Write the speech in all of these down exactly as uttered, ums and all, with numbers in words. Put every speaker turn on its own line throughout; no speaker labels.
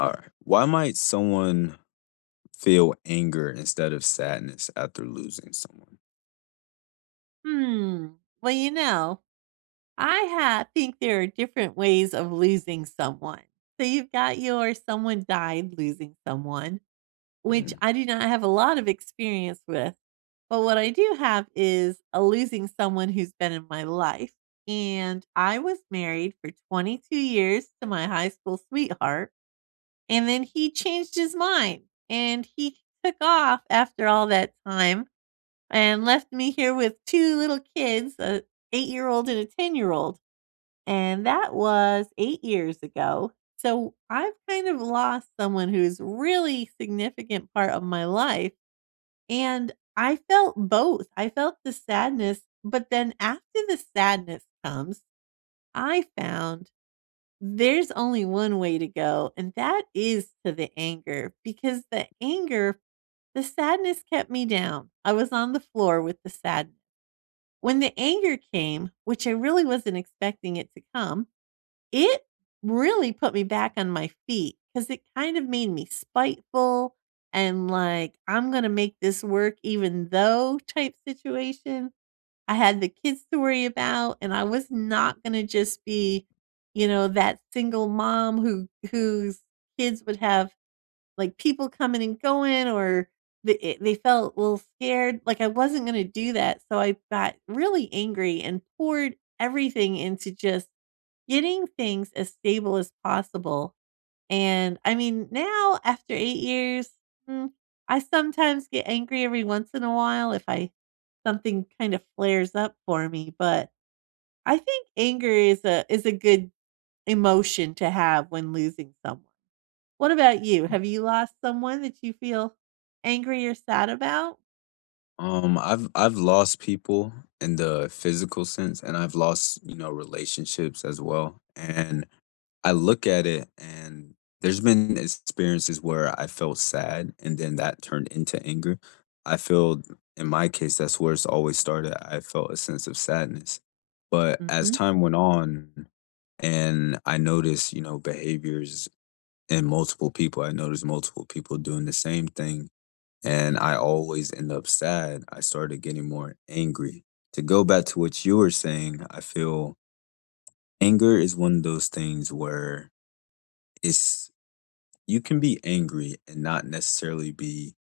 Alright. Why might someone feel anger instead of sadness after losing someone?
Hmm. Well, you know, I ha- think there are different ways of losing someone. So you've got your someone died losing someone, which
Mm.
I do not have a lot of experience with. But what I do have is a losing someone who's been in my life. And I was married for twenty-two years to my high school sweetheart. And then he changed his mind and he took off after all that time and left me here with two little kids, a eight-year-old and a ten-year-old, and that was eight years ago. So, I've kind of lost someone who's really significant part of my life, and I felt both. I felt the sadness, but then after the sadness comes, I found there's only one way to go, and that is to the anger, because the anger the sadness kept me down. I was on the floor with the sadness. When the anger came, which I really wasn't expecting it to come, it really put me back on my feet because it kind of made me spiteful and like, "I'm gonna make this work even though" type situation. I had the kids to worry about, and I was not gonna just be, you know, that single mom who whose kids would have like people coming and going or they eh, they felt a little scared, like I wasn't gonna do that, so I got really angry and poured everything into just getting things as stable as possible, and I mean, now after eight years, mm, I sometimes get angry every once in a while if I something kind of flares up for me, but I think anger is a is a good emotion to have when losing someone. What about you? Have you lost someone that you feel angry or sad about?
Um, I've I've lost people in the physical sense, and I've lost, you know, relationships as well. And I look at it and there's been experiences where I felt sad and then that turned into anger. I feel in my case, that's where it's always started. I felt a sense of sadness. But as
Mhm.
time went on, and I noticed, you know, behaviors and multiple people. I noticed multiple people doing the same thing, and I always end up sad. I started getting more angry. To go back to what you were saying, I feel anger is one of those things where it's you can be angry and not necessarily be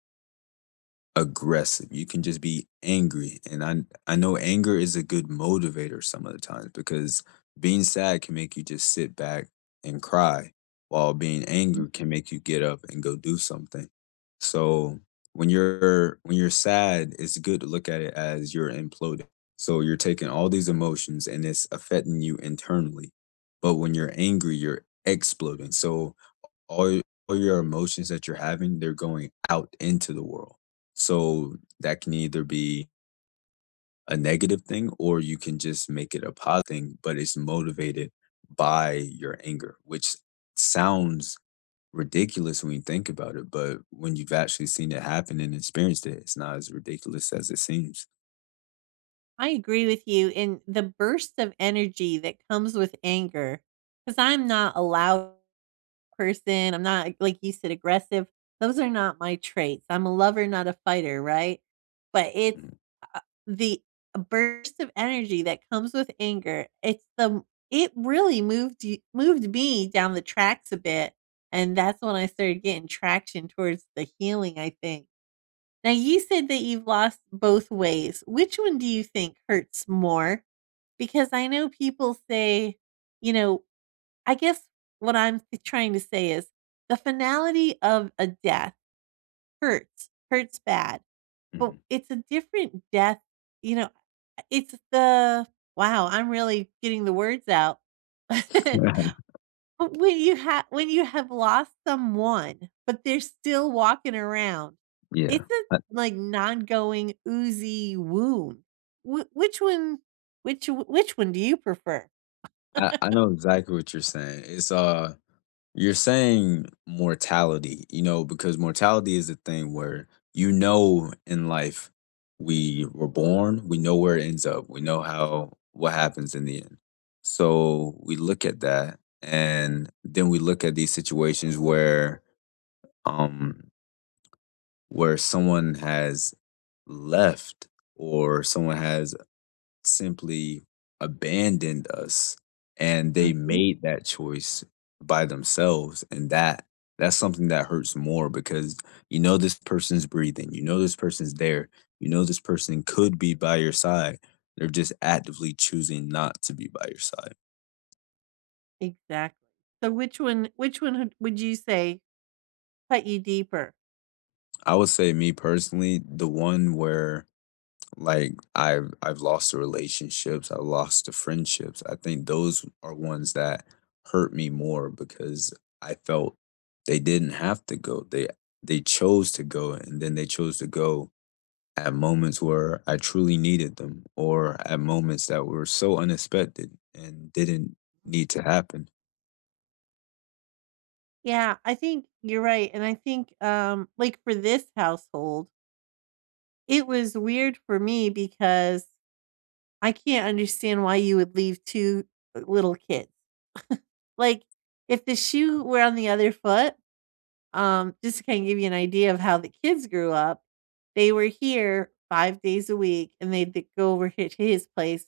aggressive. You can just be angry. And I I know anger is a good motivator some of the times because being sad can make you just sit back and cry, while being
Mm.
angry can make you get up and go do something. So when you're when you're sad, it's good to look at it as you're imploding. So you're taking all these emotions and it's affecting you internally. But when you're angry, you're exploding. So all all your emotions that you're having, they're going out into the world. So that can either be a negative thing or you can just make it a positive thing, but it's motivated by your anger, which sounds ridiculous when you think about it, but when you've actually seen it happen and experienced it, it's not as ridiculous as it seems.
I agree with you in the burst of energy that comes with anger, because 'cause I'm not allowed person. I'm not, like you said, aggressive. Those are not my traits. I'm a lover, not a fighter, right? But it's
Mhm,
uh, the burst of energy that comes with anger. It's the it really moved you, moved me down the tracks a bit, and that's when I started getting traction towards the healing, I think. Now you said that you've lost both ways. Which one do you think hurts more? Because I know people say, you know, I guess what I'm trying to say is the finality of a death hurts, hurts bad, but
mhm.
it's a different death. You know, it's the wow, I'm really getting the words out. But when you have when you have lost someone, but they're still walking around,
Yeah.
it's a
I
like non-going oozy wound. Wh- which one? Which which one do you prefer?
I I know exactly what you're saying. It's, uh you're saying mortality, you know, because mortality is the thing where you know in life we were born, we know where it ends up, we know how what happens in the end. So we look at that and then we look at these situations where um where someone has left or someone has simply abandoned us, and they
Mhm.
made that choice by themselves, and that that's something that hurts more because you know this person's breathing, you know this person's there, you know this person could be by your side. They're just actively choosing not to be by your side.
Exactly. So which one which one would would you say cut you deeper?
I would say me personally, the one where like I've I've lost the relationships, I've lost the friendships. I think those are ones that hurt me more because I felt they didn't have to go. They they chose to go and then they chose to go at moments where I truly needed them or at moments that were so unexpected and didn't need to happen.
Yeah, I think you're right, and I think, um, like, for this household, it was weird for me because I can't understand why you would leave two uh, little kids. Like, if the shoe were on the other foot, um, just to kinda give you an idea of how the kids grew up, they were here five days a week, and they'd go over here to his place,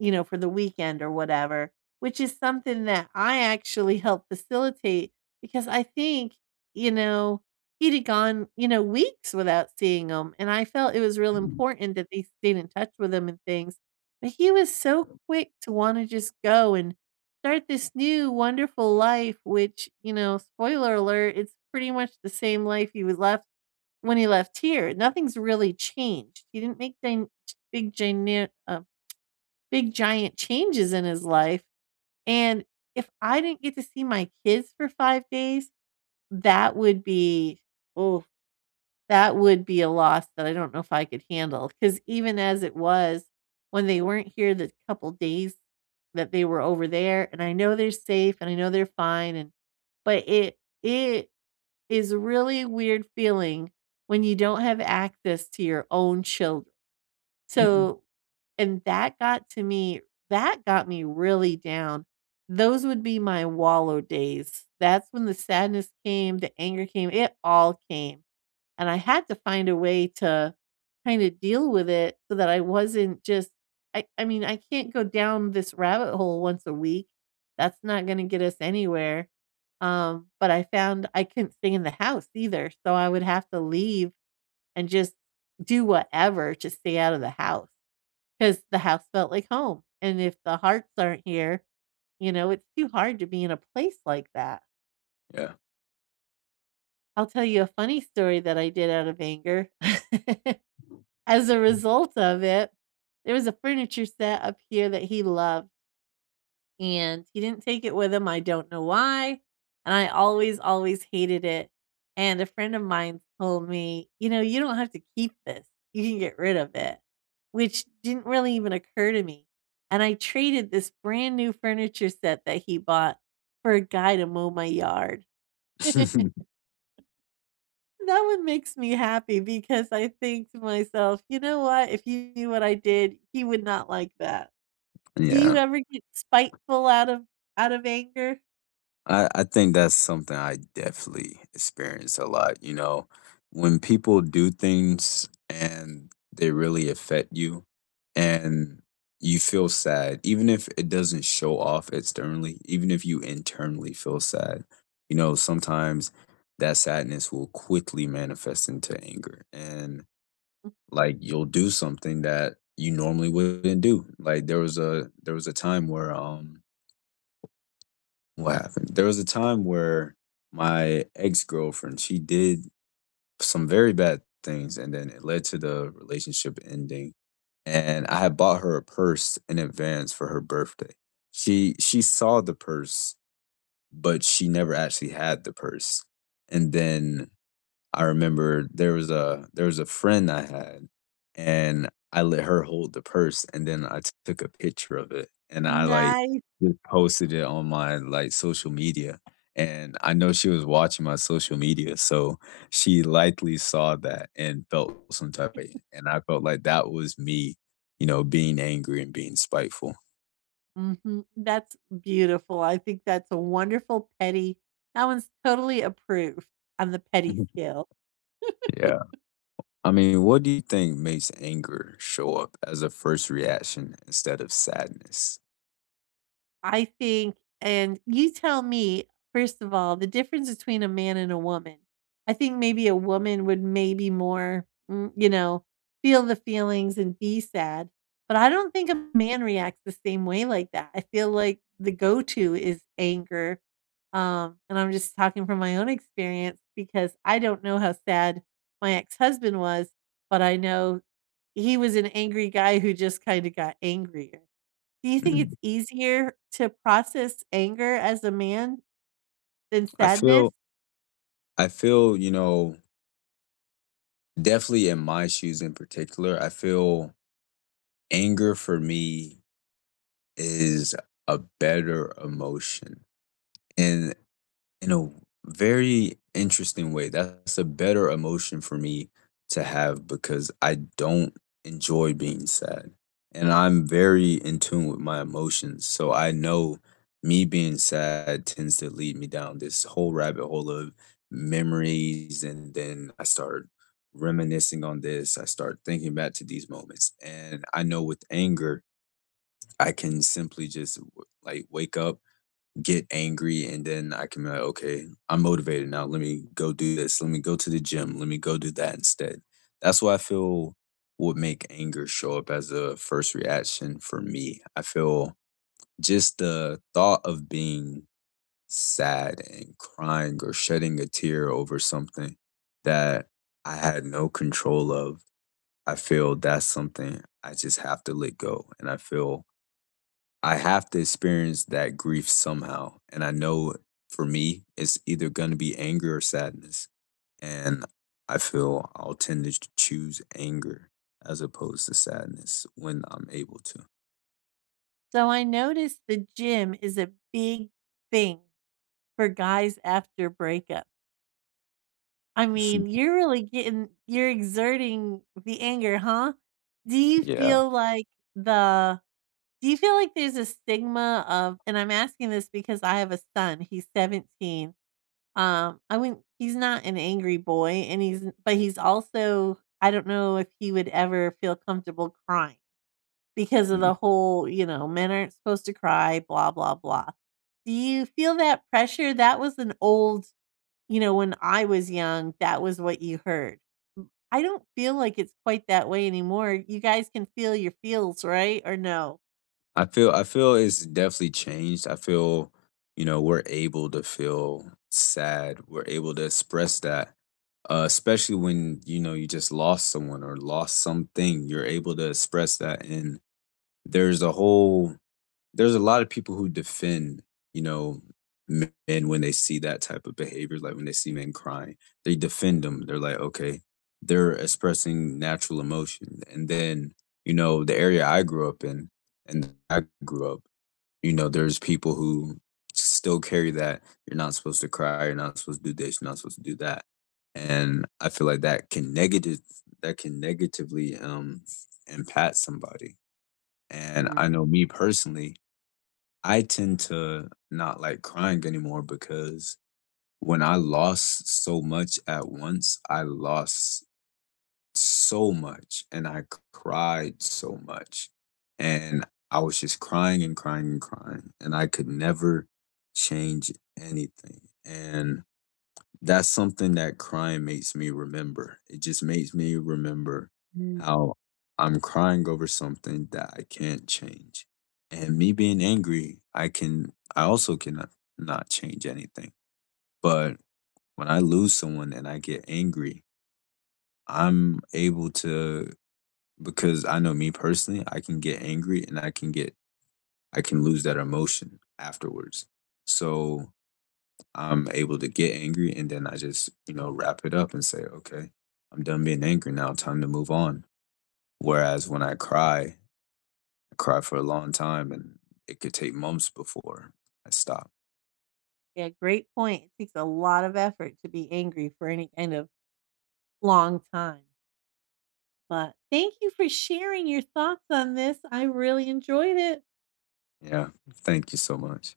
you know, for the weekend or whatever, which is something that I actually help facilitate because I think, you know, he'd had gone, you know, weeks without seeing him, and I felt it was real
Mhm.
important that they stayed in touch with him and things, but he was so quick to wanna just go and start this new wonderful life, which, you know, spoiler alert, it's pretty much the same life he was left when he left here. Nothing's really changed. He didn't make dine big giant uh, big giant changes in his life, and if I didn't get to see my kids for five days, that would be oh, that would be a loss that I don't know if I could handle. Because even as it was, when they weren't here the couple days that they were over there, and I know they're safe, and I know they're fine, and but it it is a really weird feeling when you don't have access to your own children.
Mhm.
So, and that got to me, that got me really down. Those would be my wallow days. That's when the sadness came, the anger came, it all came, and I had to find a way to kinda deal with it so that I wasn't just I I mean, I can't go down this rabbit hole once a week. That's not gonna get us anywhere. Um, but I found I couldn't stay in the house either, so I would have to leave and just do whatever to stay out of the house. 'Cause the house felt like home, and if the hearts aren't here, you know, it's too hard to be in a place like that.
Yeah.
I'll tell you a funny story that I did out of anger. As a result of it, there was a furniture set up here that he loved, and he didn't take it with him, I don't know why, and I always, always hated it, and a friend of mine told me, "You know, you don't have to keep this, you can get rid of it," which didn't really even occur to me, and I traded this brand new furniture set that he bought for a guy to mow my yard. That one makes me happy because I think to myself, "You know what? If you knew what I did, he would not like that." Do you
Yeah.
ever get spiteful out of out of anger?
I, I think that's something I definitely experience a lot. You know, when people do things and they really affect you and you feel sad, even if it doesn't show off externally, even if you internally feel sad, you know, sometimes that sadness will quickly manifest into anger. And like you'll do something that you normally wouldn't do. Like there was a there was a time where um what happened? There was a time where my ex-girlfriend, she did some very bad things, and then it led to the relationship ending. And I had bought her a purse in advance for her birthday. She she saw the purse, but she never actually had the purse. And then I remember there was a there was a friend I had, and I let her hold the purse, and then I took a picture of it, and I, like,
Nice.
just posted it on my, like, social media, and I know she was watching my social media, so she likely saw that and felt some type of, and I felt like that was me, you know, being angry and being spiteful.
Mhm. That's beautiful. I think that's a wonderful petty, that one's totally approved on the petty scale.
Yeah. I mean, what do you think makes anger show up as a first reaction instead of sadness?
I think, and you tell me, first of all, the difference between a man and a woman. I think maybe a woman would maybe more, mm, you know, feel the feelings and be sad, but I don't think a man reacts the same way like that. I feel like the go-to is anger, um, and I'm just talking from my own experience because I don't know how sad my ex-husband was, but I know he was an angry guy who just kinda got angrier. Do you think it's
Mhm.
easier to process anger as a man than
I
sadness?
feel I feel, you know, definitely in my shoes in particular, I feel anger for me is a better emotion. And in a very interesting way, that's a better emotion for me to have because I don't enjoy being sad, and I'm very in tune with my emotions, so I know me being sad tends to lead me down this whole rabbit hole of memories, and then I start reminiscing on this, I start thinking back to these moments, and I know with anger, I can simply just w like, wake up get angry and then I can be like, okay, I'm motivated now. Let me go do this. Let me go to the gym. Let me go do that instead. That's what I feel would make anger show up as a first reaction for me. I feel just the thought of being sad and crying or shedding a tear over something that I had no control of. I feel that's something I just have to let go. And I feel I have to experience that grief somehow. And I know for me, it's either going to be anger or sadness. And I feel I'll tend to ch- choose anger as opposed to sadness when I'm able to.
So I noticed the gym is a big thing for guys after breakup. I mean, you're really getting you're exerting the anger, huh? Do you
Yeah.
feel like the do you feel like there's a stigma of, and I'm asking this because I have a son, he's seventeen. Um, I wouldn't, he's not an angry boy, and he's, but he's also, I don't know if he would ever feel comfortable crying because of the
Mhm.
whole, you know, "Men aren't supposed to cry, blah, blah, blah." Do you feel that pressure? That was an old, you know, when I was young, that was what you heard. M I don't feel like it's quite that way anymore. You guys can feel your feels, right, or no?
I feel I feel it's definitely changed. I feel, you know, we're able to feel sad. We're able to express that. Uh, especially when you know you just lost someone or lost something, you're able to express that, and there's a whole there's a lot of people who defend, you know, men when they see that type of behavior, like when they see men crying, they defend them. They're like, okay, they're expressing natural emotion. And then, you know, the area I grew up in and I grew up, you know, there's people who still carry that. You're not supposed to cry. You're not supposed to do this. You're not supposed to do that. And I feel like that can negative that can negatively um impact somebody. And
Mm.
I know me personally, I tend to not like crying anymore because when I lost so much at once, I lost so much and I c- cried so much. And I was just crying and crying and crying. And I could never change anything. And that's something that crying makes me remember. It just makes me remember
Mm.
how I'm crying over something that I can't change. And me being angry, I can I also cannot not change anything. But when I lose someone and I get angry, I'm able to because I know me personally, I can get angry and I can get I can lose that emotion afterwards. So I'm able to get angry and then I just, you know, wrap it up and say, okay, I'm done being angry now, time to move on. Whereas when I cry, I cry for a long time and it could take months before I stop.
Yeah, great point. It takes a lot of effort to be angry for any kind of long time. But thank you for sharing your thoughts on this. I really enjoyed it.
Yeah. Thank you so much.